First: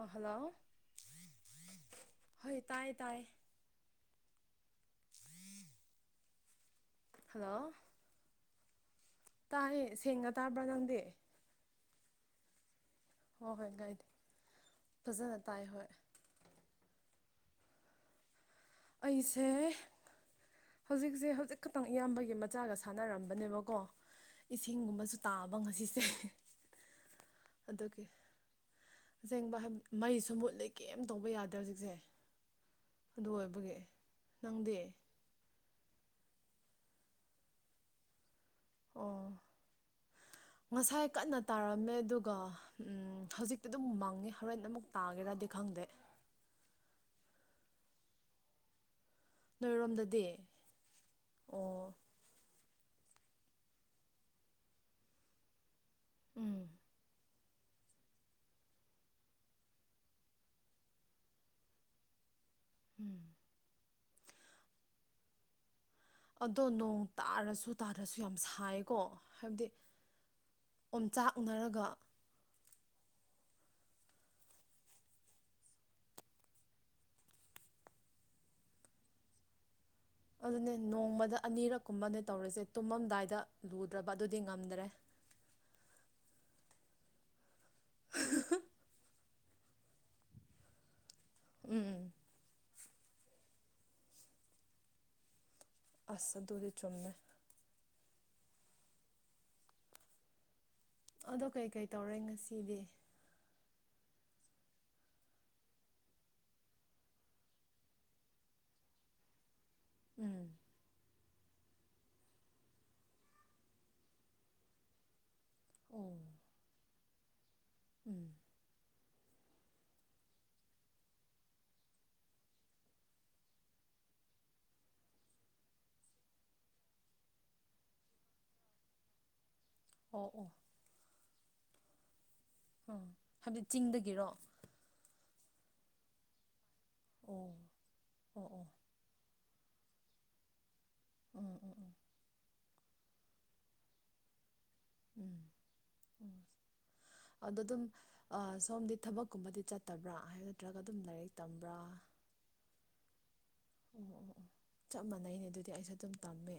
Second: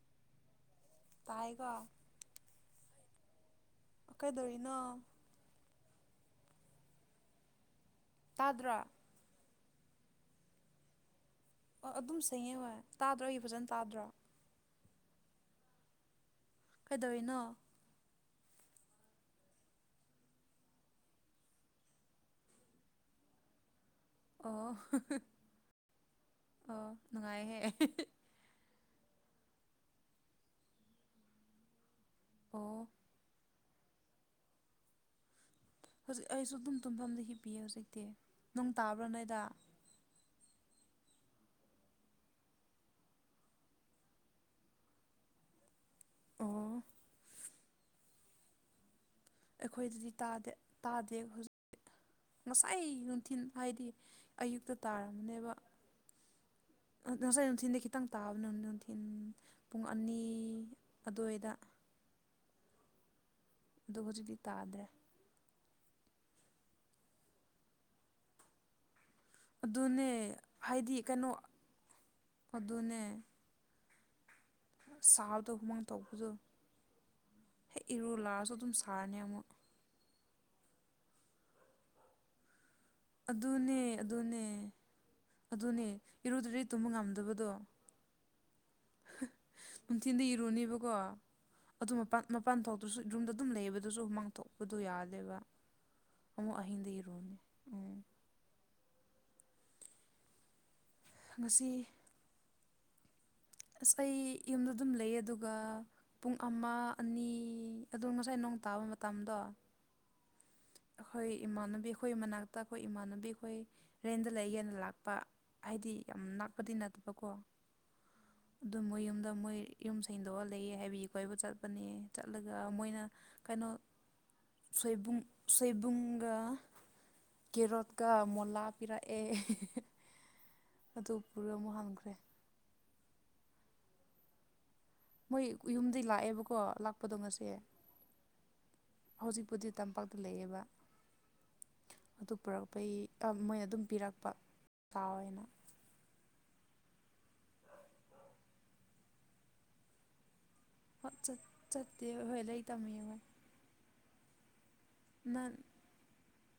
ꯑꯥ hello ꯇꯥꯏꯀꯣ ꯍꯣꯏ ꯇꯥꯏ ꯇꯥꯏ ꯀꯩꯗꯧꯔꯤꯅꯣ ꯍꯜꯂꯣ ꯇꯥꯗ꯭ꯔꯥ ꯇꯥꯏꯌꯦ ꯁꯦꯡꯅ ꯇꯥꯕ꯭ꯔꯥ ꯅꯪꯗꯤ ꯑꯣ ꯑꯗꯨꯝ ꯁꯦꯡꯉꯦꯕ ꯇꯥꯗ꯭ꯔꯣ ꯑꯩꯒꯤ ꯍꯣꯏ ꯐꯖꯅ ꯍꯣꯏ ꯇꯥꯗ꯭ꯔꯣ ꯀꯥꯏꯗꯦ ꯐꯖꯅ ꯇꯥꯏ ꯍꯣꯏ ꯀꯩꯗꯧꯔꯤꯅꯣ ꯑꯩꯁꯦ ꯍꯧꯖꯤꯛꯁꯦ ꯍꯧꯖꯤꯛ ꯈꯛꯇꯪ ꯏꯌꯥꯝꯕꯒꯤ ꯃꯆꯥꯒ ꯁꯥꯟꯅꯔꯝꯕꯅꯦꯕꯀꯣ ꯑꯣ ꯏꯁꯤꯡꯒꯨꯝꯕꯁꯨ ꯇꯥꯕ ꯉꯁꯤꯁꯦ ꯑꯣ ꯅꯨꯡꯉꯥꯏꯍꯦ ꯑꯗꯨꯒꯤ ꯑꯁꯦꯡꯕ ꯍꯥꯏ ꯃꯩꯁꯨ ꯃꯨꯠꯂꯦ ꯀꯩꯝ ꯇꯧꯕ ꯌꯥꯗ꯭ꯔꯦ ꯍꯧꯖꯤꯛꯁꯦ ꯑꯣ ꯑꯗꯨ ꯑꯣꯏ ꯕꯒꯤ ꯅꯪꯗꯤ ꯍꯧꯖꯤꯛ ꯑꯩꯁꯨ ꯑꯗꯨꯝ ꯇꯨꯝꯐꯝꯗ ꯍꯤꯞꯄꯤꯌꯦ ꯍꯧꯖꯤꯛꯇꯤ ꯅꯣꯡ ꯇꯥꯕ꯭ꯔꯥ ꯑꯣ ꯅꯣꯢꯗ ꯉꯁꯥꯏ ꯀꯟꯅ ꯇꯥꯔꯝꯃꯦ ꯑꯗꯨꯒ ꯎꯝ ꯍꯧꯖꯤꯛꯇꯤ ꯑꯗꯨꯝ ꯃꯪꯉꯦ ꯍꯣꯔꯦꯟ ꯑꯃꯨꯛ ꯇꯥꯒꯦꯔꯗꯤ ꯈꯪꯗꯦ ꯑꯣ ꯑꯩꯈꯣꯏꯗꯗꯤ ꯅꯣꯏꯔꯣꯝꯗꯗꯤ ꯇꯥꯗꯦ ꯇꯥꯗꯦ ꯑꯣ ꯍꯨꯖꯤꯛꯇꯤ ꯑꯩ ꯅꯨꯡꯊꯤꯟ ꯍꯥꯏꯗꯤ ꯑꯌꯨꯛꯇ ꯇꯥꯔꯝꯅꯦꯕ ꯎꯝ ꯉꯁꯥꯏ ꯅꯨꯡꯊꯤꯟꯗꯤ ꯈꯤꯇꯪ ꯇꯥꯕꯅꯦ ꯅꯨꯡꯊꯤꯟ ꯄꯨꯡ ꯑꯅꯤ ꯑꯗꯨꯋꯥꯏꯗ [inaudible] ꯎꯝ ꯑꯗꯣ ꯍꯧꯖꯤꯛꯇꯤ ꯇꯥꯗꯦ ꯑꯗꯣ ꯅꯣꯡ ꯇꯥꯔꯁꯨ ꯇꯥꯗ꯭ꯔꯁꯨ ꯌꯥꯝ ꯁꯥꯏꯑꯦꯀꯣ ꯍꯥꯏꯕꯗꯤ ꯑꯗꯨꯅꯦ ꯍꯥꯏꯗꯤ ꯀꯩꯅꯣ ꯑꯣꯝꯆꯥꯛꯅꯔꯒ ꯑꯗꯨꯅꯦ ꯁꯥꯕꯗꯣ ꯍꯨꯃꯥꯡ ꯊꯣꯛꯄꯗꯣ ꯍꯦꯛ ꯏꯔꯨ ꯂꯥꯛꯑꯁꯨ ꯑꯗꯨꯝ ꯁꯥꯔꯅꯤ ꯑꯃꯨꯛ ꯑꯗꯨꯅꯦ ꯅꯣꯡꯃꯗ ꯑꯅꯤꯔꯛꯀꯨꯝꯕꯅꯦ ꯇꯧꯔꯤꯁꯦ ꯇꯨꯝꯃꯝꯗꯥꯏꯗ ꯑꯗꯨꯅꯦ ꯂꯨꯗ꯭ꯔꯕ ꯑꯗꯨꯗꯤ ꯑꯗꯨꯅꯦ ꯉꯝꯗ꯭ꯔꯦ ꯑꯗꯨꯅꯦ ꯏꯔꯨꯗꯔ꯭ꯗꯤ ꯇꯨꯝꯕ ꯉꯝꯗꯕꯗꯣ ꯅꯨꯡꯊꯤꯟꯗꯤ ꯏꯔꯨꯅꯦꯕꯀꯣ ꯑꯗꯨ ꯎꯝ ꯃꯄꯥꯟ ꯃꯄꯥꯟ ꯊꯣꯛ ꯑꯗꯨꯁꯨ ꯔꯨꯝꯗ ꯑꯗꯨꯝ ꯂꯩꯕꯗꯨꯁꯨ ꯍꯨꯃꯥꯡ ꯊꯣꯛꯄꯗꯣ ꯌꯥꯗꯦꯕ ꯑꯁ ꯑꯃꯨꯛ ꯑꯗꯨꯗꯤ ꯑꯍꯤꯡꯗ ꯆꯨꯝꯃꯦ ꯏꯔꯨꯅꯤ ꯑꯗꯣ ꯀꯩ ꯉꯁꯤ ꯀꯩ ꯇꯧꯔꯦ ꯉꯁꯤꯗꯤ ꯑꯁ ꯑꯩ ꯌꯨꯝꯗ ꯑꯗꯨꯝ ꯂꯩꯌꯦ ꯑꯗꯨꯒ ꯄꯨꯡ ꯑꯃ ꯑꯅꯤ ꯑꯗꯣ ꯉꯁꯥꯏ ꯅꯣꯡ ꯇꯥ ꯇꯥꯕ ꯃꯇꯝꯗꯣ ꯎꯝ ꯑꯩꯈꯣꯏ ꯏꯃꯥꯟꯅꯕꯤ ꯈꯣꯏ ꯃꯅꯥꯛꯇ ꯈꯣꯏ ꯏꯃꯥꯟꯅꯕꯤ ꯈꯣꯏ ꯔꯦꯟꯗ ꯂꯩꯒꯦꯅ ꯂꯥꯛꯄ ꯍꯥꯏꯗꯤ ꯑꯣ ꯌꯥꯝ ꯅꯛꯄꯗꯤ ꯅꯠꯇꯕꯀꯣ ꯎꯝ ꯑꯗꯨ ꯃꯣꯢ ꯌꯨꯝ ꯑꯗ ꯃꯣꯏ ꯌꯨꯝ ꯁꯦꯡꯗꯣꯛꯑ ꯂꯩꯑꯦ ꯍꯥꯏꯕꯒꯤ ꯀꯣꯕ ꯆꯠꯄꯅꯦ ꯆꯠꯂꯒ ꯃꯣꯏꯅ ꯀꯩꯅꯣ ꯁꯣꯏꯕꯨꯡ ꯁꯣꯏꯕꯨꯡꯒ ꯀꯦꯔꯣꯠꯀ ꯃꯣꯂꯥ ꯄꯤꯔꯛꯑꯦ ꯑꯣ ꯑꯣ ꯑꯗꯨ ꯄꯨꯔ ꯑꯃꯨꯛ ꯍꯟꯈ꯭ꯔꯦ ꯍꯥꯏꯕꯗꯤ ꯆꯤꯡꯗꯒꯤꯔꯣ ꯃꯣꯏ ꯌꯨꯝꯗꯤ ꯂꯥꯛꯑꯦꯕꯀꯣ ꯂꯥꯛꯄꯗꯣ ꯉꯁꯤ ꯑꯣ ꯑꯣ ꯑꯣ ꯍꯧꯖꯤꯛ ꯄꯨꯗꯤ ꯇꯝꯄꯥꯛꯇ ꯂꯩꯑꯦꯕ ꯎꯝ ꯎꯝ ꯎꯝ ꯑꯗꯨ ꯄꯨꯔꯛ ꯄꯩ ꯑꯥ ꯃꯣꯏꯅ ꯑꯗꯨꯝ ꯄꯤꯔꯛꯄ ꯎꯝ ꯀꯥꯎꯋꯦꯅ ꯑꯗꯣ ꯑꯗꯨꯝ ꯑꯥ ꯁꯣꯝꯗꯤ ꯊꯕꯛꯀꯨꯝꯕꯗꯤ ꯆꯠꯇꯕ꯭ꯔꯥ ꯍꯥꯏ ꯅꯠꯇ꯭ꯔꯒ ꯑꯗꯨꯝ ꯍꯣꯏ ꯂꯥꯏꯔꯤꯛ ꯇꯝꯕ꯭ꯔꯥ ꯆꯠꯇꯦ ꯍꯣꯏ ꯂꯥꯏꯔꯤꯛ ꯇꯝꯃꯤꯌꯦ ꯍꯣꯏ ꯑꯣ ꯑꯣ ꯑꯣ ꯆꯞ ꯃꯥꯟꯅꯩꯅꯦ ꯅꯪ ꯑꯗꯨꯗꯤ ꯑꯩꯁꯨ ꯑꯗꯨꯝ ꯇꯝꯃꯦ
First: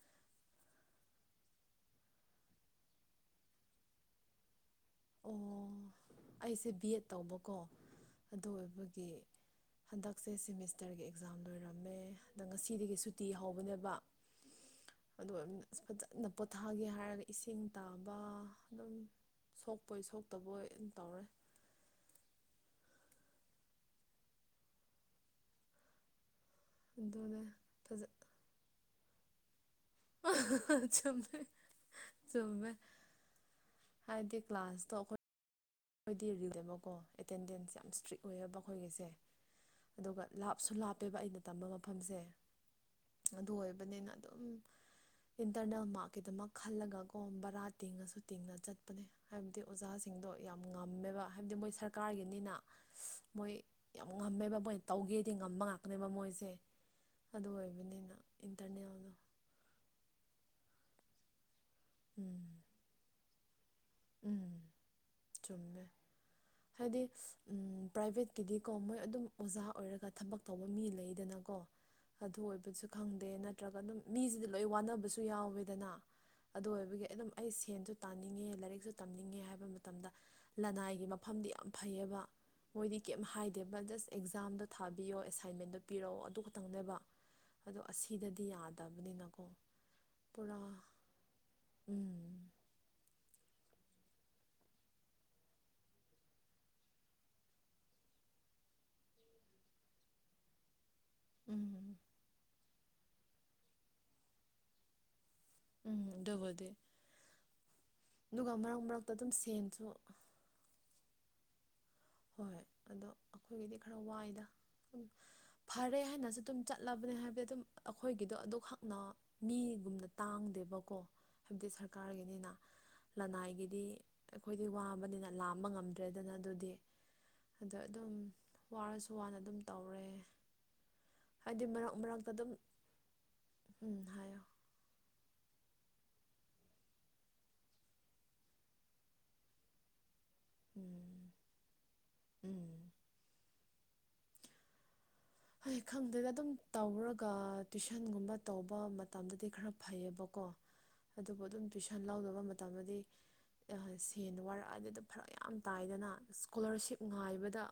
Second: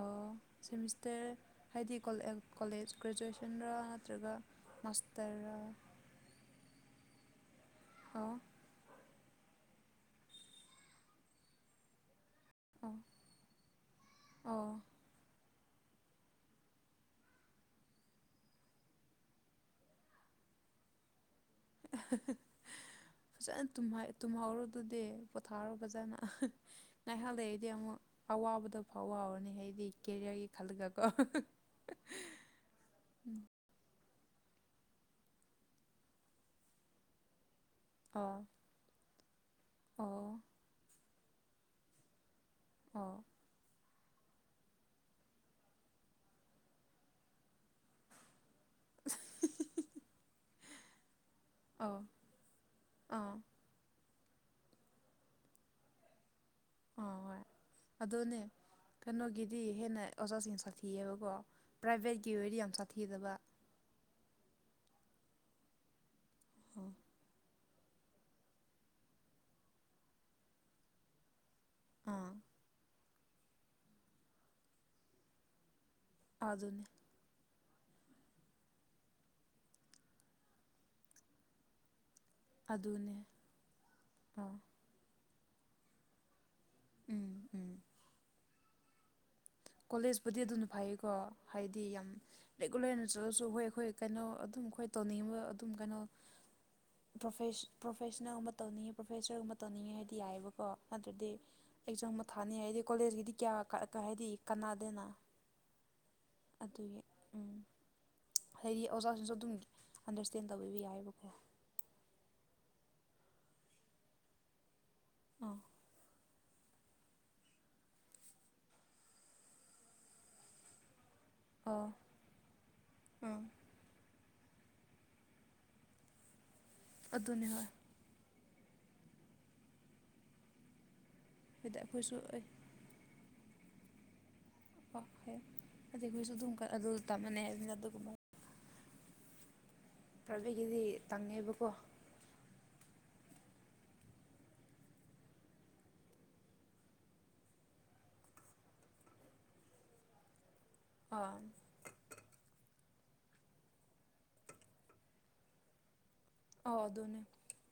ꯑꯣ ꯁꯦꯃꯤꯁꯇꯔ ꯍꯥꯏꯗꯤ ꯀꯣꯂꯦꯖ ꯒ꯭ꯔꯦꯖꯨꯋꯦꯁꯟꯗ ꯅꯠꯇ꯭ꯔꯒ ꯃꯥꯁꯇꯔ ꯔ ꯑꯣ ꯑꯩꯁꯦ ꯕꯤ ꯑꯦꯗ ꯇꯧꯕꯀꯣ ꯑꯗꯨ ꯑꯣꯏꯕꯒꯤ ꯍꯟꯗꯛꯁꯦ ꯁꯤꯃꯤꯁꯇꯔꯒꯤ ꯑꯦꯛꯖꯥꯝ ꯂꯣꯏꯔꯝꯃꯦ ꯑꯗ ꯑꯣ ꯉꯁꯤꯗꯒꯤ ꯁꯨꯇꯤ ꯍꯧꯕꯅꯦꯕ ꯑꯣ ꯑꯗꯨ ꯑ ꯐꯖꯅ ꯄꯣꯊꯥꯒꯦ ꯍꯥꯏꯔꯒ ꯏꯁꯤꯡ ꯇꯥꯕ ꯑꯗꯨꯝ ꯁꯣꯛ ꯄꯣꯏ ꯁꯣꯛꯇꯕꯣꯏꯅ ꯗꯨꯝ ꯇꯧꯔꯦ [unintelligible] ꯐꯖꯅ ꯇꯨꯝꯍꯧꯔꯨ ꯑꯗꯨꯗꯤ ꯄꯣꯊꯥꯔꯣ ꯐꯖꯅ ꯉꯥꯏꯍꯥꯛ ꯑꯗꯨꯅꯦ ꯂꯩꯗꯤ ꯑꯃꯨꯛ ꯐꯖ ꯑꯋꯥꯕꯗꯣ ꯐꯥꯎꯋꯥꯔꯅꯤ ꯍꯥꯏꯗꯤ ꯀꯦꯔꯤꯌꯥꯒꯤ ꯈꯜꯒ ꯀꯣ ꯆꯨꯝꯃꯦ ꯆꯨꯝꯃꯦ [unintelligible] ꯍꯥꯏꯗꯤ ꯀ꯭ꯂꯥꯁꯇꯣ ꯑꯩꯈꯣꯏꯗꯤ ꯔꯤꯂꯦꯕꯀꯣ ꯑꯦꯇꯦꯟꯗꯦꯟꯁ ꯌꯥꯝ ꯏꯁꯇ꯭ꯔꯤꯛ ꯑꯣ ꯑꯣꯏꯌꯦꯕ ꯑꯩꯈꯣꯏꯒꯤꯁꯦ ꯑꯗꯨꯒ ꯑꯣ ꯂꯥꯞꯁꯨ ꯂꯥꯞꯄꯦꯕ ꯑꯩꯅ ꯇꯝꯕ ꯃꯐꯝꯁꯦ ꯑꯣ ꯑꯗꯨ ꯑꯣꯏꯕꯅꯤꯅ ꯑꯗꯨꯝ ꯏꯟꯇꯔꯅꯦꯜ ꯃꯥꯔꯛꯀꯤꯗꯃꯛ ꯈꯜꯂꯒꯀꯣ ꯕꯔꯥ ꯇꯤꯡꯉꯁꯨ ꯇꯤꯡꯅ ꯆꯠꯄꯅꯦ ꯍꯥꯏꯕꯗꯤ ꯑꯣꯖꯥꯁꯤꯡꯗꯣ ꯌꯥꯝ ꯉꯝꯃꯦꯕ ꯍꯥꯏꯕꯗꯤ ꯃꯣꯏ ꯑꯣ ꯁꯔꯀꯥꯔꯒꯤꯅꯤꯅ ꯑꯥ ꯃꯣꯏ ꯌꯥꯝ ꯉꯝꯃꯦꯕ ꯃꯣꯏꯅ ꯇꯧꯒꯦꯗꯤ ꯉꯝꯕ ꯉꯥꯛꯇꯅꯦꯕ ꯃꯣꯏꯁꯦ ꯑ ꯍꯣꯏ ꯑꯗꯨ ꯑꯣꯏꯕꯅꯤꯅ ꯑꯗꯨꯅꯦ ꯏꯟꯇꯔꯅꯦꯜꯗꯣ ꯀꯩꯅꯣꯒꯤꯗꯤ ꯍꯦꯟꯅ ꯑꯣꯖꯥꯁꯤꯡ ꯁꯥꯊꯤꯑꯕꯀꯣ ꯄ꯭ꯔꯥꯏꯕꯦꯠꯀꯤ ꯎꯝ ꯑꯣꯏꯗꯤ ꯌꯥꯝ ꯁꯥꯊꯤꯗꯕ ꯎꯝ ꯆꯨꯃꯦ ꯑꯥ ꯍꯥꯏꯗꯤ ꯎꯝ ꯄ꯭ꯔꯥꯏꯚꯦꯠꯀꯤꯗꯤꯀꯣ ꯃꯣꯏ ꯑꯗꯨꯝ ꯑꯣꯖꯥ ꯑꯣꯏꯔꯒ ꯊꯕꯛ ꯇꯧꯕ ꯃꯤ ꯂꯩꯗꯅꯀꯣ ꯑꯥ ꯑꯗꯨ ꯑꯣꯏꯕꯁꯨ ꯈꯪꯗꯦ ꯅꯠꯇ꯭ꯔꯒ ꯑꯗꯨꯝ ꯃꯤꯁꯤꯗꯤ ꯂꯣꯏ ꯋꯥꯅꯕꯁꯨ ꯌꯥꯎꯋꯦꯗꯅ ꯑꯗꯨ ꯑꯗꯨꯅꯦ ꯑꯣꯏꯕꯒꯤ ꯑꯗꯨꯝ ꯑꯩ ꯁꯦꯟꯁꯨ ꯇꯥꯅꯤꯡꯉꯦ ꯂꯥꯏꯔꯤꯛ ꯁꯨ ꯇꯝꯅꯤꯡꯉꯦ ꯍꯥꯏꯕ ꯃꯇꯝꯗ ꯂꯅꯥꯏꯒꯤ ꯃꯐꯝꯗꯤ ꯌꯥꯝ ꯐꯩꯌꯦꯕ ꯃꯣꯏꯗꯤ ꯑꯗꯨꯅꯦ ꯀꯩꯝ ꯍꯥꯏꯗꯦꯕ ꯖꯁ ꯑꯥ ꯑꯦꯛꯖꯥꯝꯗꯣ ꯊꯥꯕꯤꯌꯣ ꯑꯦꯁꯥꯏꯟꯃꯦꯟꯗꯣ ꯄꯤꯔꯛꯑꯣ ꯑꯗꯨꯒ ꯇꯪꯅꯦꯕ ꯎꯝ ꯎꯝ ꯑꯗꯣ ꯑꯁꯤꯗꯗꯤ ꯌꯥꯗꯕꯅꯤꯅꯀꯣ ꯀꯣꯂꯦꯖꯄꯨꯗꯤ ꯄꯨꯔꯥ ꯑꯗꯨꯅ ꯐꯩꯌꯦꯀꯣ ꯍꯥꯏꯗꯤ ꯌꯥꯝ ꯎꯝ ꯔꯦꯒꯨꯂꯔ ꯑꯣꯏꯅ ꯆꯠꯂꯁꯨ ꯍꯣꯏ ꯑꯩꯈꯣꯏ ꯀꯩꯅꯣ ꯑꯗꯨꯝ ꯑꯩꯈꯣꯏ ꯇꯧꯅꯤꯡꯕ ꯑꯗꯨꯝ ꯀꯩꯅꯣ ꯄ꯭ꯔꯣꯐꯦꯁꯟꯅꯜꯒꯨꯝꯕ ꯇꯧꯅꯤꯡꯉꯤ ꯄ꯭ꯔꯣꯐꯦꯁꯔꯒꯨꯝꯕ ꯇꯧꯅꯤꯡꯉꯦ ꯍꯥꯏꯗꯤ ꯌꯥꯏꯑꯕꯀꯣ ꯑꯗꯨꯗꯤ ꯎꯝ ꯑꯦꯛꯖꯥꯝ ꯑꯃ ꯊꯥꯅꯤ ꯍꯥꯏꯗꯤ ꯀꯣꯂꯦꯖꯀꯤꯗꯤ ꯀꯌꯥ ꯍꯥꯏꯗꯤ ꯀꯥꯟꯅꯥꯗꯦꯅ ꯎꯝ ꯗꯨꯕꯨꯗꯤ ꯎꯝ ꯑꯗꯨꯒ ꯃꯔꯛ ꯍꯥꯏꯗꯤ ꯃꯔꯛꯇ ꯑꯗꯨꯝ ꯑꯣꯖꯥꯁꯤꯡꯁꯨ ꯁꯦꯟꯁꯨ ꯑꯟꯗꯔꯁꯇꯦꯟ ꯇꯧꯕꯤꯕ ꯌꯥꯏꯑꯕꯀꯣ ꯍꯣꯏ ꯍꯣꯏ ꯑꯗꯣ ꯑꯩꯈꯣꯏꯒꯤꯗꯤ ꯈꯔ ꯋꯥꯏꯗ ꯑꯥ ꯐꯔꯦ ꯍꯥꯏꯅꯁꯨ ꯑꯗꯨꯝ ꯆꯠꯂꯕꯅꯦ ꯍꯥꯏꯕꯗꯤ ꯑꯗꯨꯝ ꯑꯩꯈꯣꯏꯒꯤꯗꯣ ꯑꯗꯨꯈꯛꯅ ꯃꯤꯒꯨꯝꯅ ꯇꯥꯡꯗꯦꯕꯀꯣ ꯍꯥꯏꯕꯗꯤ ꯑꯥ ꯁꯔꯀꯥꯔꯒꯤꯅꯤꯅ ꯑꯥ ꯂꯅꯥꯏꯒꯤꯗꯤ ꯑꯩꯈꯣꯏꯗꯤ ꯋꯥꯕꯅꯤꯅ ꯂꯥꯝꯕ ꯉꯝꯗ꯭ꯔꯦꯗꯅ ꯑꯗꯨꯗꯤ ꯑꯗꯨꯅꯦ ꯍꯣꯏ ꯑꯗ ꯑꯗꯨꯝ ꯋꯥꯔꯁꯨ ꯋꯥꯅ ꯑꯗꯨꯝ ꯇꯧꯔꯦ ꯍꯥꯏꯗꯤ ꯃꯔꯛ ꯑꯩꯈꯣꯏꯁꯨ ꯃꯔꯛꯇ ꯑꯩ ꯑꯗꯨꯝ ꯎꯝ ꯍꯥꯏꯌꯣ ꯑꯗꯨ ꯑꯩꯈꯣꯏꯁꯨ ꯑꯗꯨꯝ ꯑꯗꯨ ꯇꯥꯃꯟꯅꯩ ꯍꯥꯏꯕꯅꯤꯅ ꯑꯗꯨꯒ ꯄ꯭ꯔꯥꯏꯕꯦꯇꯒꯤꯗꯤ ꯎꯝ ꯇꯉꯦꯕꯀꯣ ꯎꯝ ꯍꯣꯏ ꯈꯪꯗꯦꯗ ꯑꯗꯨꯝ ꯇꯧꯔꯒ ꯇꯨꯏꯁꯟꯒꯨꯝꯕ ꯇꯧꯕ ꯃꯇꯝꯗꯗꯤ ꯈꯔ ꯐꯩꯌꯦꯕꯀꯣ ꯑꯥ ꯑꯗꯨꯕꯨ ꯑꯗꯨꯝ ꯇꯨꯏꯁꯟ ꯂꯧꯗꯕ ꯃꯇꯝꯗꯗꯤ ꯁꯦꯟ ꯋꯥꯔꯛꯑ ꯑꯗꯨꯗ ꯐꯔꯛ ꯌꯥꯝ ꯇꯥꯏꯗꯅ ꯑꯧ ꯏꯁꯀꯣꯂꯥꯔꯁꯤꯞ ꯑꯗꯨꯅꯦ ꯉꯥꯏꯕꯗ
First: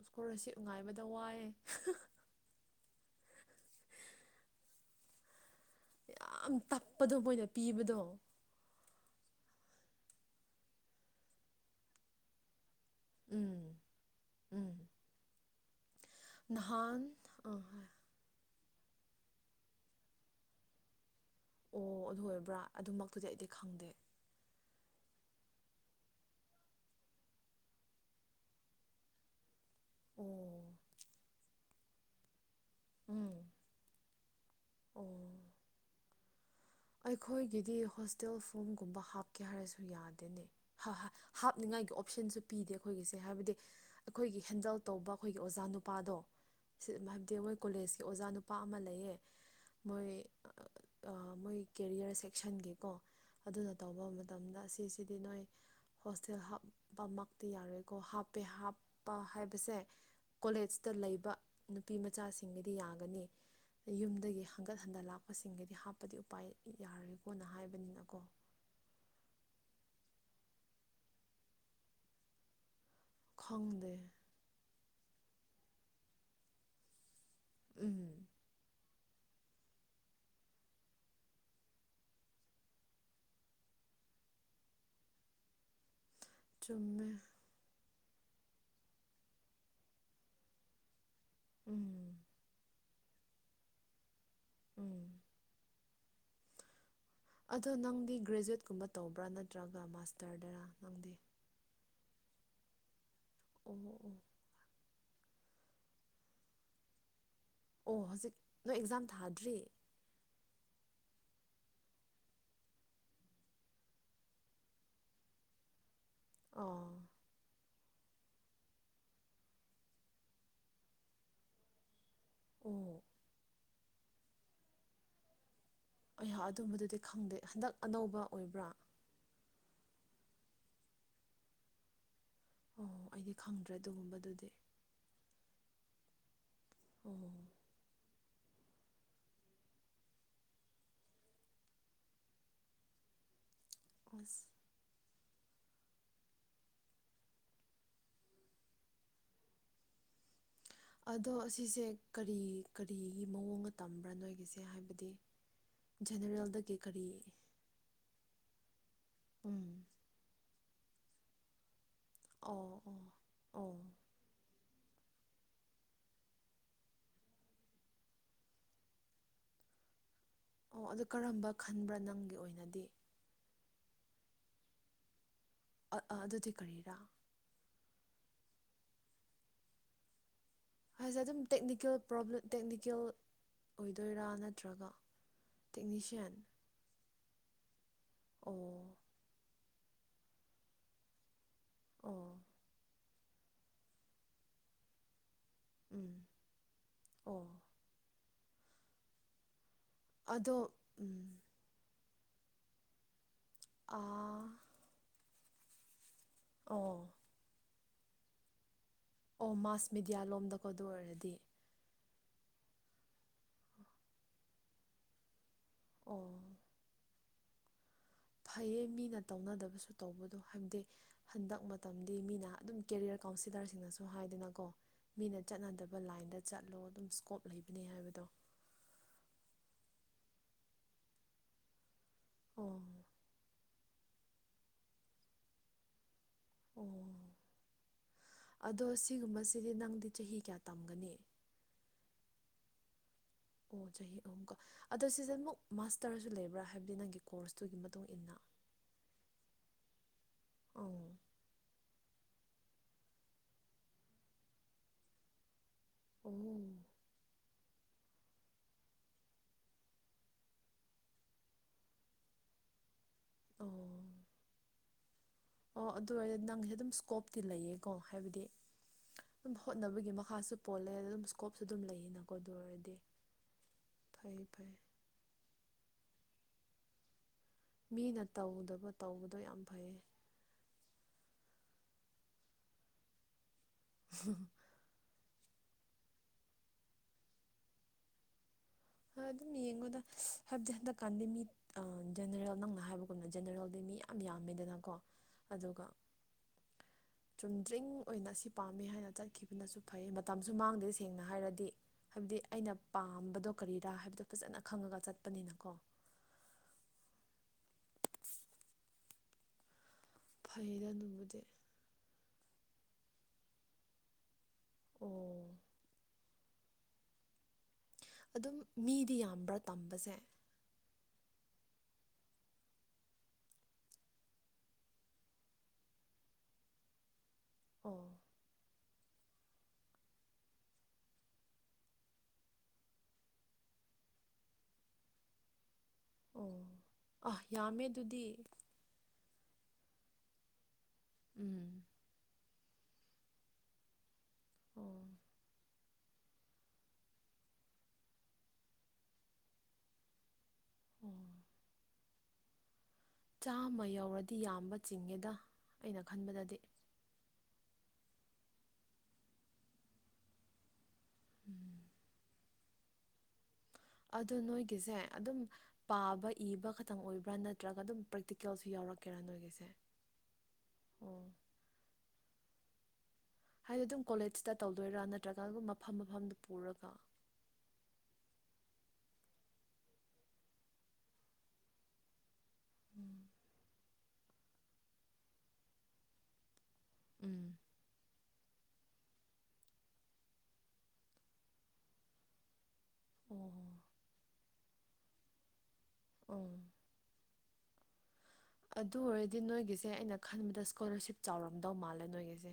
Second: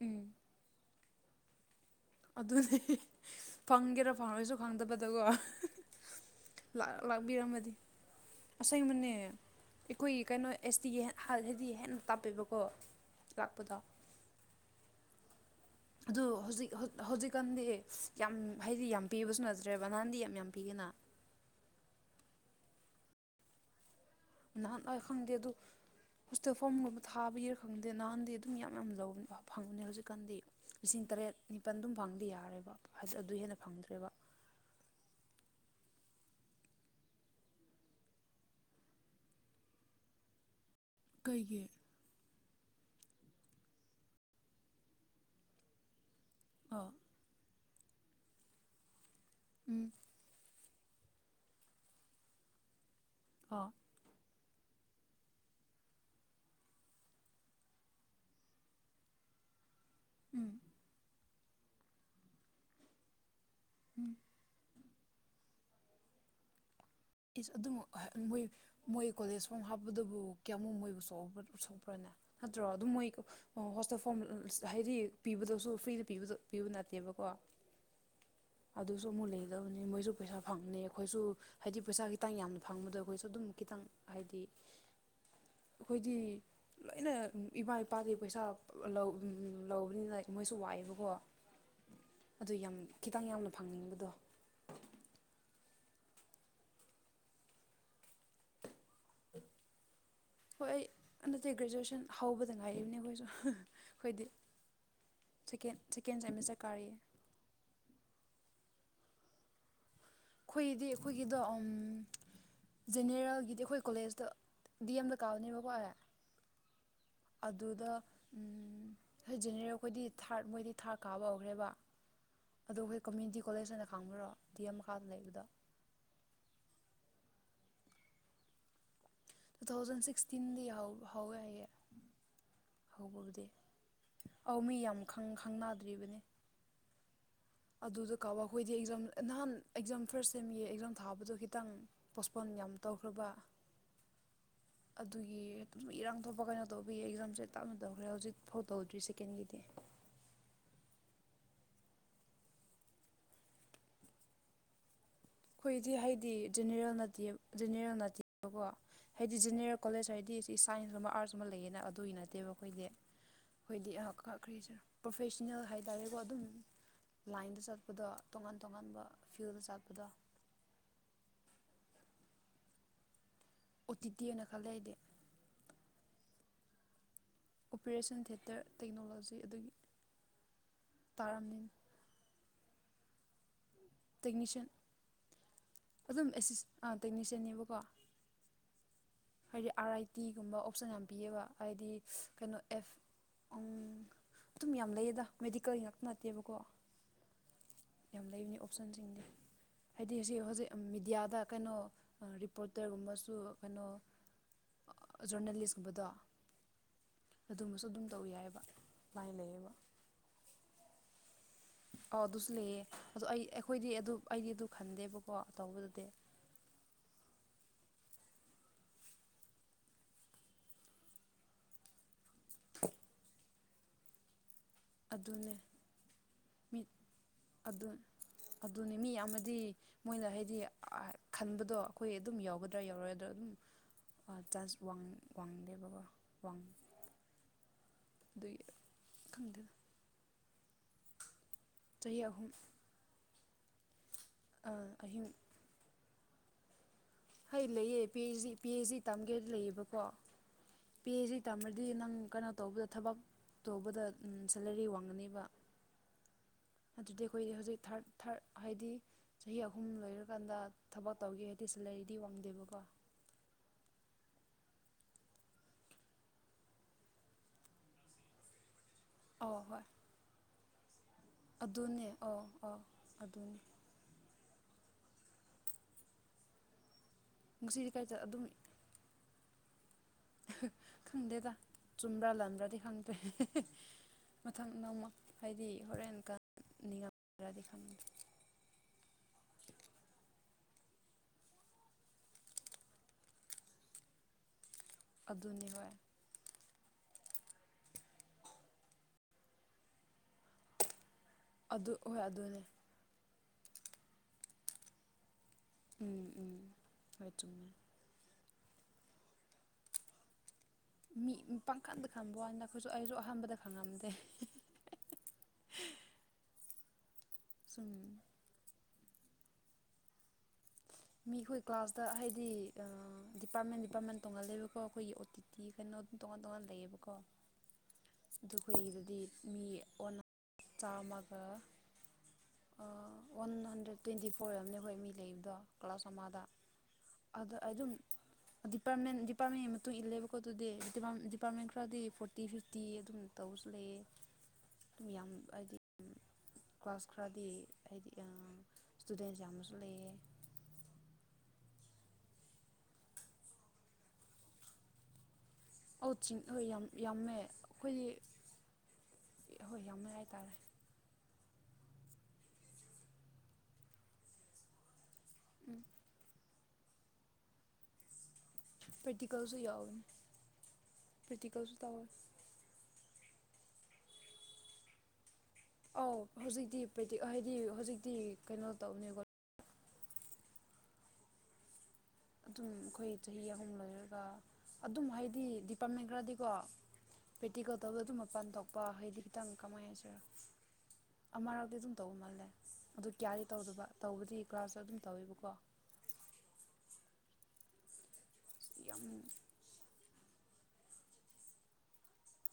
ꯏꯁꯀꯣꯂꯥꯔꯁꯤꯞ ꯉꯥꯏꯕꯗ ꯋꯥꯏꯑꯦ ꯑꯗꯨꯗꯤ ꯐꯪꯒꯦꯔꯥ ꯐꯪꯉꯣꯏꯁꯨ ꯈꯪꯗꯕꯗꯀꯣ ꯌꯥꯝ ꯂꯥꯛ ꯇꯞꯄꯗꯣ ꯃꯣꯏꯅ ꯂꯥꯛꯄꯤꯔꯝꯃꯗꯤ ꯄꯤꯕꯗꯣ ꯑꯁꯦꯡꯕꯅꯦ ꯑꯩꯈꯣꯏꯒꯤ ꯀꯩꯅꯣ ꯑꯦꯁ ꯇꯤꯒꯤ ꯍꯥꯏꯗꯤ ꯍꯦꯟꯅ ꯇꯞꯄꯦꯕꯀꯣ ꯂꯥꯛꯄꯗꯣ ꯎꯝ ꯎꯝ ꯑꯗꯨ ꯍꯧꯖꯤꯛ ꯅꯍꯥꯟ ꯑꯥ ꯍꯧꯖꯤꯛꯀꯥꯟꯗꯤ ꯍꯣꯏ ꯌꯥꯝ ꯍꯥꯏꯗꯤ ꯌꯥꯝ ꯄꯤꯕꯁꯨ ꯅꯠꯇ꯭ꯔꯦꯕ ꯅꯍꯥꯟꯗꯤ ꯌꯥꯝ ꯌꯥꯝ ꯄꯤꯒꯦꯅ ꯑꯣ ꯑꯗꯨ ꯑꯣꯏꯔꯕ꯭ꯔꯥ ꯑꯗꯨꯃꯛꯇꯨꯗꯤ ꯑꯩꯗꯤ ꯈꯪꯗꯦ ꯅꯍꯥꯟ ꯈꯪꯗꯦ ꯑꯗꯨ ꯍꯣꯁꯇꯦꯜ ꯐꯣꯝꯒꯨꯝꯕ ꯊꯥꯕꯒꯤꯔ ꯈꯪꯗꯦ ꯅꯍꯥꯟꯗꯤ ꯑꯗꯨꯝ ꯌꯥꯝ ꯌꯥꯝ ꯂꯧꯕꯅꯦꯕ ꯐꯪꯕꯅꯦ ꯍꯧꯖꯤꯛꯀꯥꯟꯗꯤ ꯑꯣ ꯂꯤꯁꯤꯡ ꯇꯔꯦꯠ ꯅꯤꯄꯜ ꯑꯗꯨꯝ ꯐꯪꯗꯤ ꯌꯥꯔꯦꯕ ꯑꯗꯨ ꯎꯝ ꯍꯦꯟꯅ ꯐꯪꯗ꯭ꯔꯦꯕ ꯑꯣ ꯑꯩꯈꯣꯏꯒꯤꯗꯤ ꯍꯣꯁꯇꯦꯜ ꯐꯣꯝꯒꯨꯝꯕ ꯍꯥꯞꯀꯦ ꯍꯥꯏꯔꯁꯨ ꯌꯥꯗꯦꯅꯦ ꯍ ꯍ ꯀꯩꯒꯤ ꯍꯥꯞꯅꯤꯡꯉꯥꯏꯒꯤ ꯑꯣꯞꯁꯟꯁꯨ ꯄꯤꯗꯦ ꯑꯩꯈꯣꯏꯒꯤꯁꯦ ꯍꯥꯏꯕꯗꯤ ꯑꯩꯈꯣꯏꯒꯤ ꯍꯦꯟꯗꯜ ꯇꯧꯕ ꯑꯩꯈꯣꯏꯒꯤ ꯑꯣꯖꯥ ꯅꯨꯄꯥꯗꯣ ꯑ ꯍꯥꯏꯕꯗꯤ ꯃꯣꯏ ꯀꯣꯂꯦꯖꯀꯤ ꯑꯣꯖꯥ ꯅꯨꯄꯥ ꯑꯃ ꯂꯩꯌꯦ ꯎꯝ ꯃꯣꯏ ꯑꯥ ꯃꯣꯏ ꯀꯦꯔꯤꯌꯔ ꯁꯦꯛꯁꯟꯒꯦꯀꯣ ꯑ ꯑꯗꯨꯅ ꯇꯧꯕ ꯃꯇꯝꯗ ꯑꯁꯤꯁꯤꯗꯤ ꯅꯣꯏ ꯍꯣꯁꯇꯦꯜ ꯍꯥꯞꯄꯃꯛꯇꯤ ꯌꯥꯔꯣꯏꯀꯣ ꯍꯥꯞꯄꯦ ꯍꯥꯞꯄ ꯍꯥꯏꯕꯁꯦ ꯎꯝ ꯀꯣꯂꯦꯖꯇ ꯂꯩꯕ ꯅꯨꯄꯤꯃꯆꯥꯁꯤꯡꯗꯤ ꯌꯥꯒꯅꯤ ꯎꯝ ꯌꯨꯝꯗꯒꯤ ꯍꯪꯒꯠ ꯍꯟꯗ ꯂꯥꯛꯄꯁꯤꯡꯒꯤꯗꯤ ꯍꯥꯞꯄꯗꯤ ꯎꯄꯥꯏ ꯌꯥꯔꯔꯣꯏꯀꯣꯅ ꯏꯁ ꯍꯥꯏꯕꯅꯤꯅꯀꯣ ꯑꯗꯨꯝꯣꯏ ꯃꯣꯏ ꯀꯣꯂꯦꯖ ꯃꯨꯛ ꯍꯥꯞ ꯗꯗꯨꯕꯨ ꯀꯌꯥꯃꯨꯛ ꯃꯣꯏꯕꯨ ꯁꯣꯛꯄ꯭ꯔꯅꯦ ꯅꯠꯇ꯭ꯔꯣ ꯑꯗꯨꯝ ꯃꯣꯏ ꯈꯪꯗꯦ ꯍꯣꯁꯇꯦꯜ ꯐꯣꯝ ꯍꯥꯏꯗꯤ ꯄꯤꯕꯗꯁꯨ ꯐ꯭ꯔꯤꯗ ꯄꯕ ꯄꯤꯕ ꯅꯠꯇꯦꯕꯀꯣ ꯎꯝ ꯑꯗꯨꯁꯨ ꯑꯃꯨꯛ ꯂꯩꯒꯗꯕꯅꯤ ꯃꯣꯏꯁꯨ ꯄꯩꯁꯥ ꯐꯪꯅꯤ ꯑꯩꯈꯣꯏꯁꯨ ꯍꯥꯏꯗꯤ ꯄꯩꯁꯥ ꯈꯤꯇꯪ ꯌꯥꯝꯅ ꯐꯪꯕꯗ ꯑꯩꯈꯣꯏꯁꯨ ꯑꯗꯨꯝ ꯈꯤꯇꯪ ꯍꯥꯏꯗꯤ ꯑꯈꯣꯏꯗꯤ ꯆꯨꯝꯃꯦ ꯂꯣꯏꯅ ꯏꯃꯥ ꯏꯄꯥꯒꯤ ꯄꯩꯁꯥ ꯂꯧ ꯂꯧꯕꯅꯤꯅ ꯃꯣꯏꯁꯨ ꯋꯥꯏꯑꯦꯕꯀꯣ ꯎꯝ ꯑꯗꯨ ꯌꯥꯝ ꯈꯤꯇꯪ ꯌꯥꯝꯅ ꯐꯪꯅꯤꯡꯕꯗꯣ ꯎꯝ ꯑꯗꯣ ꯅꯪꯗꯤ ꯒ꯭ꯔꯦꯖꯨꯋꯦꯠꯀꯨꯝꯕ ꯇꯧꯕ꯭ꯔꯥ ꯅꯠꯇ꯭ꯔꯒ ꯃꯥꯁ ꯍꯣꯏ ꯑꯩ ꯍꯟꯗꯠꯇꯤ ꯒ꯭ꯔꯦꯖꯨꯋꯦꯁꯟ ꯍꯧꯕꯗ ꯉꯥꯏꯔꯤꯕꯅꯦ ꯑꯩꯈꯣꯏꯁꯨ ꯑꯣ ꯑꯣ ꯑꯩꯈꯣꯏꯗꯤ ꯁꯦꯀꯦꯟ ꯁꯦꯀꯦꯟ ꯁꯦꯃꯤꯁꯇꯔ ꯀꯥꯔꯤꯌꯦ ꯑꯣ ꯍꯧꯖꯤꯛ ꯅꯣꯏ ꯑꯦꯛꯖꯥꯝ ꯊꯥꯗ꯭ꯔꯤ ꯈꯣꯏꯗꯤ ꯑꯩꯈꯣꯏꯒꯤꯗꯣ ꯎꯝ ꯖꯦꯅꯦꯔꯦꯜꯒꯤꯗꯤ ꯑꯩꯈꯣꯏ ꯀꯣꯂꯦꯖꯇ ꯗꯤ ꯑꯦꯝꯗ ꯀꯥꯎꯕꯅꯦꯕꯀꯣ ꯑꯩ ꯑꯣ ꯑꯗꯨꯗ ꯁꯣꯏꯖꯤꯅꯦꯔꯦ ꯑꯩꯈꯣꯏꯗꯤ ꯊꯥꯔꯠ ꯃꯣꯏꯗꯤ ꯊꯥꯔ ꯀꯥꯕ ꯍꯧꯈ꯭ꯔꯦꯕ ꯑꯗꯣ ꯑꯣ ꯑꯩꯈꯣꯏ ꯀꯝꯃ꯭ꯌꯨꯅꯤꯇꯤ ꯀꯣꯂꯦꯖ ꯑꯣꯏꯅ ꯈꯥꯡꯕꯔꯣ ꯗꯤ ꯑꯦꯝ ꯃꯈꯥꯗ ꯂꯩꯕꯗꯣ ꯑꯩꯍꯥꯛ ꯑꯗꯨꯝꯕꯗꯨꯗꯤ ꯈꯪꯗꯦ ꯍꯟꯗꯛ ꯑꯅꯧꯕ ꯑꯣꯏꯕ꯭ꯔꯥ ꯇꯨ ꯊꯥꯎꯖꯟ ꯁꯤꯛꯁꯇꯤꯟ ꯗꯤ ꯍꯧ ꯍꯥꯎ ꯌꯦ ꯍꯥꯏꯌꯦ ꯑꯣ ꯑꯩꯗꯤ ꯍꯧꯕꯕꯨꯗꯤ ꯈꯪꯗ꯭ꯔꯦ ꯑꯗꯨꯒꯨꯝꯕꯗꯨꯗꯤ ꯑꯧ ꯃꯤ ꯌꯥꯝ ꯈꯪ ꯈꯪꯅꯗ꯭ꯔꯤꯕꯅꯤ ꯎꯝ ꯑꯗꯨꯗ ꯀꯥꯎꯕ ꯑꯩꯈꯣꯏꯗꯤ ꯑꯦꯛꯖꯥꯝ ꯅꯍꯥꯟ ꯑꯦꯛꯖꯥꯝ ꯐꯥꯔꯁ ꯁꯦꯝꯒꯤ ꯑꯦꯛꯖꯥꯝ ꯊꯥꯕꯗꯣ ꯈꯤꯇꯪ ꯄꯣꯁꯄꯣꯟ ꯌꯥꯝ ꯇꯧꯈ꯭ꯔꯕ ꯑꯣꯁ ꯑꯗꯨꯒꯤ ꯑꯗꯨꯝ ꯏꯔꯥꯡ ꯊꯣꯛꯄ ꯀꯩꯅꯣ ꯇꯧꯕꯤ ꯑꯦꯛꯖꯥꯝꯁꯦ ꯇꯞꯅ ꯇꯧꯈ꯭ꯔꯦ ꯍꯧꯖꯤꯛꯐꯥꯎ ꯇꯧꯗ꯭ꯔꯤ ꯁꯦꯀꯦꯟꯒꯤꯗꯤ [inaudible] ꯑꯗꯣ ꯑꯁꯤꯁꯦ ꯀꯔꯤ ꯀꯔꯤꯒꯤ ꯃꯑꯣꯡꯒ ꯇꯝꯕ꯭ꯔꯥ ꯅꯣꯏꯒꯤꯁꯦ ꯍꯥꯏꯕꯗꯤ ꯑꯈꯣꯏꯗꯤ ꯍꯥꯏꯗꯤ ꯖꯦꯅꯦꯔꯦꯜꯗꯒꯤ ꯖꯦꯅꯦꯔꯦꯜ ꯀꯔꯤ ꯅꯠꯇꯤꯌꯦ ꯖꯦꯅꯦꯔꯦꯜ ꯅꯠꯇꯦꯕꯀꯣ ꯍꯥꯏꯗꯤ ꯎꯝ ꯖꯦꯅꯦꯔꯦꯜ ꯀꯣꯂꯦꯖ ꯑꯣꯏꯗꯤ ꯁꯤꯁ ꯁꯥꯏꯟꯁ ꯒꯨꯝꯕ ꯑꯥꯔꯠꯁ ꯒꯨꯝꯕ ꯂꯩꯌꯦꯅꯥ ꯑꯗꯨꯒꯤ ꯅꯠꯇꯦꯕ ꯑꯣ ꯑꯈꯣꯏꯗꯤ ꯑꯣ ꯑꯣ ꯑꯈꯣꯏꯗꯤ ꯑ ꯀ ꯀꯔꯤ ꯍꯥꯢꯁꯤꯔ ꯄ꯭ꯔꯣꯐꯦꯁꯅꯦꯜ ꯍꯥꯏꯇꯥꯔꯦꯀꯣ ꯑꯗꯨꯝ ꯂꯥꯏꯟꯗ ꯆꯠꯄꯗꯣ ꯇꯣꯉꯥꯟ ꯇꯣꯉꯥꯟꯕ ꯐꯤꯜꯗ ꯆꯠꯄꯗꯣ ꯑꯣ ꯑꯗꯨ ꯀꯔꯝꯕ ꯈꯟꯕ꯭ꯔꯥ ꯅꯪꯒꯤ ꯑꯣꯏꯅꯗꯤ ꯑꯣꯇꯤꯇꯤ ꯑꯣꯢꯅ ꯈꯜꯂꯦ ꯑꯩꯗꯤ ꯑꯠ ꯑ ꯑꯗꯨꯗꯤ ꯀꯔꯤꯔꯥ ꯑꯣꯄꯦꯔꯦꯁꯟ ꯊ꯭ꯌꯤꯌꯦꯇꯔ ꯇꯦꯛꯅꯣꯂꯣꯖꯤ ꯑꯗꯨꯒꯤ ꯍꯥꯏꯁꯦ ꯑꯗꯨꯝ ꯇꯥꯔꯝꯅꯤꯅ ꯇꯦꯛꯅꯤꯀꯦꯜ ꯄ꯭ꯔꯣꯕ꯭ꯂꯦꯝ ꯇꯦꯛꯅꯤꯀꯦꯜ ꯑꯣꯏꯗꯣꯏꯔꯥ ꯇꯦꯛꯅꯤꯁꯤꯌꯥꯟ ꯅꯠꯇ꯭ꯔꯒ ꯇꯦꯛꯅꯤꯁꯤꯌꯟ ꯇꯦꯛꯅꯤꯁꯤꯌꯟꯅꯦꯕꯀꯣ ꯍꯥꯏꯗꯤ ꯑꯥꯔ ꯑꯥꯏ ꯇꯤꯒꯨꯝꯕ ꯑꯣꯞꯁꯟ ꯌꯥꯝ ꯄꯤꯌꯦꯕ ꯍꯥꯏꯗꯤ ꯑꯣ ꯀꯩꯅꯣ ꯑꯦꯐ ꯎꯝ ꯑꯗꯨꯝ ꯌꯥꯝ ꯂꯩꯌꯦꯗ ꯃꯦꯗꯤꯀꯦꯜꯒꯤ ꯉꯥꯛꯇ ꯎꯝ ꯅꯠꯇꯦꯕꯀꯣ ꯑꯣ ꯌꯥꯝ ꯂꯩꯕꯅꯤ ꯑꯣꯞꯁꯟꯁꯤꯡꯗꯤ ꯍꯥꯏꯗꯤ ꯍꯨꯖꯤꯛ ꯍꯣꯖꯤꯛ ꯎꯝ ꯃꯦꯗꯤꯌꯥꯗ ꯀꯩꯅꯣ ꯑ ꯔꯤꯄꯣꯔꯇꯔ ꯒꯨꯝꯕꯁꯨ ꯑꯥ ꯑ ꯖꯣꯔꯅꯦꯂꯤꯁ ꯀꯨꯝꯕꯗꯣ ꯑꯣ ꯑꯗꯨꯃꯁꯨ ꯑꯗꯨꯝ ꯇꯧꯋꯤ ꯌꯥꯏꯌꯦꯕ ꯑꯣ ꯃꯥꯁ ꯃꯦꯗꯤꯌꯥ ꯂꯣꯝꯗꯀꯣ ꯑꯗꯨ ꯑꯣꯏꯔꯗꯤ ꯑꯣ ꯑꯗꯨꯁꯨ ꯂꯩꯌꯦ ꯑꯗꯣ ꯑꯩ ꯑꯩꯈꯣꯏꯗꯤ ꯑꯗꯨ ꯑꯩꯗꯤ ꯑꯗꯨ ꯈꯟꯗꯦꯕꯀꯣ ꯇꯧꯕꯗꯗꯤ ꯑꯣ ꯐꯩꯌꯦ ꯃꯤꯅ ꯇꯧꯅꯗꯕꯁꯨ ꯇꯧꯕꯗꯣ ꯍꯥꯏꯕꯗꯤ ꯍꯟꯗꯛ ꯃꯇꯝꯗꯤ ꯃꯤꯅ ꯑꯗꯨꯝ ꯀꯦꯔꯤꯌꯔ ꯀꯥꯎꯟꯁꯤꯜꯂꯔꯁꯤꯡꯅꯁꯨ ꯍꯥꯏꯗꯅꯥꯀꯣ ꯃꯤꯅ ꯑꯗꯨꯅꯦ ꯆꯠꯅꯗꯕ ꯂꯥꯏꯟꯗ ꯆꯠꯂꯣ ꯃꯤ ꯑꯗꯨꯝ ꯁ꯭ꯀꯣꯞ ꯂꯩꯕꯅꯤ ꯑꯗꯨ ꯍꯥꯏꯕꯗꯣ ꯑꯗꯨꯅꯦ ꯃꯤ ꯌꯥꯝꯔꯗꯤ ꯃꯣꯏꯅ ꯍꯥꯏꯗꯤ ꯈꯟꯕꯗꯣ ꯑꯈꯣꯏ ꯑꯗꯨꯝ ꯌꯥꯎꯒꯗ꯭ꯔꯥ ꯑꯣ ꯌꯥꯎꯔꯣꯏꯗ꯭ꯔ ꯑꯗꯨꯝ ꯑ ꯆꯥꯔꯖ ꯋꯥꯡ ꯋꯥꯡꯗꯦꯕꯀꯣ ꯋꯥꯡ ꯑꯣ ꯑꯗꯨꯒꯤ ꯑꯗꯣ ꯈꯪꯗꯦꯗ ꯁꯤꯒꯨꯝꯕꯁꯤꯗꯤ ꯅꯪꯗꯤ ꯆꯍꯤ ꯀꯌꯥ ꯇꯝꯒꯅꯤ ꯆꯍꯤ ꯑꯍꯨꯝ ꯑꯣ ꯆꯍꯤ ꯑꯍꯨꯝ ꯀ ꯑꯗꯣ ꯑꯍꯤꯡ ꯁꯤꯖꯟ ꯃꯨꯛ ꯃꯥꯁꯇꯔꯁꯨ ꯂꯩꯕ꯭ꯔꯥ ꯍꯥꯏꯕꯗꯤ ꯅꯪꯒꯤ ꯍꯣꯢ ꯀꯣꯔꯁꯇꯨꯒꯤ ꯂꯩꯌꯦ ꯃꯇꯨꯡ ꯄꯤ ꯏꯟꯅ ꯍꯩꯁ ꯗꯤ ꯄꯤ ꯍꯩꯁ ꯗꯤ ꯇꯝꯒꯦꯗꯤ ꯂꯩꯌꯦꯕꯀꯣ ꯄꯤ ꯑꯣ ꯍꯩꯁ ꯗꯤ ꯇꯝꯔꯗꯤ ꯅꯪ ꯀꯅꯣ ꯇꯧꯕꯗ ꯊꯕꯛ ꯇꯧꯕꯗ ꯎꯝ ꯁꯦꯂꯔꯤ ꯋꯥꯡꯒꯅꯤꯕ ꯑꯣ ꯑꯗꯨꯗꯤ ꯑꯈꯣꯏꯗꯤ ꯍꯧꯖꯤꯛ ꯊꯔꯠ ꯊꯔꯠ ꯍꯥꯏꯗꯤ ꯆꯍꯤ ꯑꯍꯨꯝ ꯂꯣꯏꯔꯀꯥꯟꯗ ꯊꯕꯛ ꯇꯧꯒꯦ ꯍꯥꯏꯗꯤ ꯁꯨ ꯂꯩ ꯗꯤ ꯋꯥꯡꯗꯦꯕꯀꯣ ꯑꯣ ꯑꯣ ꯑꯗꯨ ꯑꯣꯏꯔꯗꯤ ꯅꯪꯖꯦ ꯑꯗꯨꯝ ꯁ꯭ꯀꯣꯞꯇꯤ ꯂꯩꯌꯦꯀꯣ ꯍꯥꯏꯕꯗꯤ ꯑꯗꯨꯝ ꯑꯧ ꯍꯣꯏ ꯍꯣꯠꯅꯕꯒꯤ ꯃꯈꯥꯁꯨ ꯄꯣꯜꯂꯦꯗ ꯑꯗꯨꯝ ꯁ꯭ꯀꯣꯞꯁꯨ ꯑꯗꯨꯝ ꯑꯗꯨꯅꯦ ꯂꯩꯌꯦꯅꯀꯣ ꯑꯧ ꯑꯗꯨ ꯑꯧ ꯑꯣꯏꯔꯗꯤ ꯑꯗꯨꯅꯦ ꯐꯩ ꯐꯩ ꯉꯁꯤꯗꯤ ꯀꯥꯏ ꯆꯠ ꯃꯤꯅ ꯑꯗꯨꯝ ꯇꯧꯗꯕ ꯇꯧꯕꯗꯣ ꯌꯥꯝ ꯐꯩꯌꯦ ꯈꯪꯗꯦꯗ ꯆꯨꯝꯕ꯭ꯔꯥ ꯂꯥꯟꯕ꯭ꯔꯥꯗꯤ ꯈꯪꯗ꯭ꯔꯦ ꯃꯊꯪ ꯅꯣꯡꯃ ꯍꯥꯏꯗꯤ ꯍꯣꯔꯦꯟ [unintelligible] ꯈꯪꯗꯦ ꯑꯗꯨꯝ ꯌꯦꯡꯉꯣꯗ ꯍꯥꯏꯕꯗꯤ ꯍꯟꯗꯛꯀꯥꯟꯗꯤ ꯃꯤ ꯖꯦꯅꯔꯦꯜ ꯅꯪꯅ ꯍꯥꯏꯕꯒꯨꯝꯅ ꯖꯦꯅꯔꯦꯜ ꯃꯤꯌꯥꯝ ꯌꯥꯝꯃꯤꯗꯅ ꯑꯗꯨꯅꯤ ꯍꯣꯏ ꯆꯨꯝꯗ꯭ꯔꯤꯡ ꯑꯣꯏꯅ ꯑꯁꯤ ꯄꯥꯝꯃꯦ ꯍꯥꯏꯅ ꯆꯠꯈꯤꯕꯅꯁꯨ ꯐꯩ ꯃꯇꯝꯁꯨ ꯃꯥꯡꯗꯦ ꯁꯦꯡꯅ ꯍꯥꯏꯔꯗꯤ ꯑꯗꯨ ꯍꯣꯏ ꯍꯥꯏꯕꯗꯤ ꯑꯗꯨꯅꯦ ꯑꯩꯅ ꯄꯥꯝꯕꯗꯣ ꯀꯔꯤꯔꯥ ꯍꯥꯏꯕꯗꯣ ꯐꯖꯅ ꯈꯪꯉꯒ ꯆꯠꯄꯅꯤꯅ ꯎꯝ ꯎꯝ ꯍꯣꯏ ꯆꯨꯃꯃꯦ ꯐꯩꯗ ꯃꯤ ꯑꯗꯨꯕꯨꯗꯤ ꯄꯥꯡꯈꯟꯗ ꯈꯪꯕ ꯋꯥ ꯅ ꯑꯩꯈꯣꯏꯁꯨ ꯑꯩꯁꯨ ꯑꯍꯥꯟꯕꯗ ꯈꯪꯉꯝꯗꯦ ꯑꯣ ꯁꯨꯝ ꯑꯗꯨꯝ ꯃꯤꯗꯤ ꯌꯥꯝꯕ꯭ꯔꯥ ꯇꯝꯕꯁꯦ ꯃꯤꯈꯣꯏ ꯀ꯭ꯂꯥꯁꯇ ꯍꯥꯏꯗꯤ ꯗꯤꯄꯥꯔꯠꯃꯦꯟ ꯗꯤꯄꯥꯔꯠꯃꯦꯟ ꯇꯣꯡꯍꯜꯂꯦꯕꯀꯣ ꯑꯩꯈꯣꯏꯒꯤ ꯑꯣ ꯇꯤ ꯇꯤ ꯀꯩꯅꯣ ꯑꯗꯨꯝ ꯇꯣꯉꯥꯟ ꯇꯣꯉꯥꯟ ꯂꯩꯌꯦꯕꯀꯣ ꯑꯣ ꯑꯗꯨ ꯑꯩꯈꯣꯏꯒꯤꯗꯗꯤ ꯃꯤ ꯆꯥꯝꯃꯒ ꯋꯥꯟ ꯍꯟꯗ꯭ꯔꯦꯠ ꯇ꯭ꯋꯦꯟꯇꯤ ꯐꯣꯔ ꯑꯣꯏꯝꯅꯦ ꯍꯣꯏ ꯃꯤ ꯂꯩꯕꯗꯣ ꯀ꯭ꯂꯥꯁ ꯑꯃꯗ ꯑꯣ ꯑꯥ ꯌꯥꯝꯃꯦ ꯑꯗꯨꯝ ꯑꯗꯨꯗꯤ ꯗꯤꯄꯥꯔꯠꯃꯦꯟ ꯗꯤꯄꯥꯔꯠꯃꯦꯟ ꯇꯨꯡ ꯏꯜꯂꯦꯕꯀꯣ ꯑꯗꯨꯗꯤ ꯗꯤꯄꯥꯔꯠꯃꯦꯟ ꯎꯝ ꯈꯔꯗꯤ ꯐꯣꯔꯇꯤ ꯐꯤꯐꯇꯤ ꯑꯗꯨꯝ ꯇꯧꯕꯁꯨ ꯂꯩꯑ ꯑꯣ ꯌꯥꯝ ꯑꯗꯤ ꯀ꯭ꯂꯥꯁ ꯈꯔꯗꯤ ꯍꯥꯗꯤ ꯑꯥ ꯏꯁꯇꯨꯗꯦꯟꯁ ꯌꯥꯝꯕꯁꯨ ꯂꯩꯌꯦ ꯎ [inaudible] ꯆꯥꯃ ꯌꯧꯔꯗꯤ ꯌꯥꯝꯕ ꯆꯤꯡꯉꯦꯗ ꯑꯩꯅ ꯑꯧ ꯈꯟꯕꯗꯗꯤ ꯆꯤꯡꯑꯦ ꯌꯥꯝ ꯌꯥꯝꯃꯦ ꯑꯩꯈꯣꯏꯗꯤ ꯍꯣꯏ ꯌꯥꯝꯃꯦ ꯍꯥꯏꯇꯥꯥꯔꯦ ꯎꯝ ꯑꯗꯣ ꯅꯣꯏꯒꯤꯁꯦ ꯑꯗꯨꯝ ꯄꯥꯕ ꯏꯕ ꯈꯛꯇꯪ ꯑꯣꯏꯕ꯭ꯔꯥ ꯅꯠꯇ꯭ꯔꯒ ꯑꯗꯨꯝ ꯄ꯭ꯔꯛ ꯇꯤꯀꯦꯜꯁꯨ ꯌꯥꯎꯔꯛꯀꯦꯔꯥ ꯄ꯭ꯔꯦꯛꯇꯤꯀꯜꯁꯨ ꯅꯣꯏꯒꯤꯁꯦ ꯌꯥꯎꯋꯦ ꯑꯣ ꯄ꯭ꯔꯦꯛꯇꯤꯀꯦꯜꯁꯨ ꯇꯧꯋꯦ ꯍꯥꯏꯗꯤ ꯑꯗꯨꯝ ꯀꯣꯂꯦꯖꯇ ꯇꯧꯗꯣꯏꯔꯥ ꯅꯠꯇ꯭ꯔꯥ ꯑꯧ ꯍꯧꯖꯤꯛꯇꯤ ꯄ꯭ꯔꯦꯛꯇꯤ ꯍꯥꯏꯗꯤ ꯍꯧꯖꯤꯛꯇꯤ ꯀꯩꯅꯣ ꯇꯧꯅꯦꯀꯣ ꯑꯗꯨꯝ ꯑꯩꯈꯣꯏ ꯆꯍꯤ ꯑꯍꯨꯝ ꯂꯣꯏꯔꯒ ꯑꯗꯨꯝ ꯍꯥꯏꯗꯤ ꯗꯤꯄꯥꯔꯠꯃꯦꯟ ꯈꯔꯗꯤꯀꯣ ꯎꯝ ꯄ꯭ꯔꯦꯛꯇꯤꯀꯦꯜ ꯇꯧꯋꯦ ꯑꯗꯨꯝꯛ ꯃꯄꯥꯟ ꯊꯣꯛꯄ ꯍꯩꯗꯤ ꯈꯤꯇꯪ ꯀꯃꯥꯏꯅ ꯍꯥꯏꯁꯤꯔ ꯑꯃꯔꯛꯇꯤ ꯑꯗꯨꯝ ꯇꯧꯕ ꯃꯥꯜꯂꯦ ꯑꯗꯨ ꯀꯌꯥꯗꯤ ꯑꯣ ꯇꯧꯗꯕ ꯇꯧꯕꯗꯤ ꯀ꯭ꯂꯥꯁꯇ ꯑꯗꯨꯝ ꯇꯧꯋꯦꯕꯀꯣ ꯎꯝ ꯑꯗꯨ ꯌꯥꯝ ꯑꯣꯏꯔꯗꯤ ꯅꯣꯏꯒꯤꯁꯦ ꯑꯩꯅ ꯈꯟꯕꯗ ꯏꯁꯀꯣꯂꯥꯔꯁꯤꯞ ꯆꯥꯎꯔꯝꯗꯧ ꯃꯥꯜꯂꯦ ꯅꯣꯏꯒꯤꯁꯦ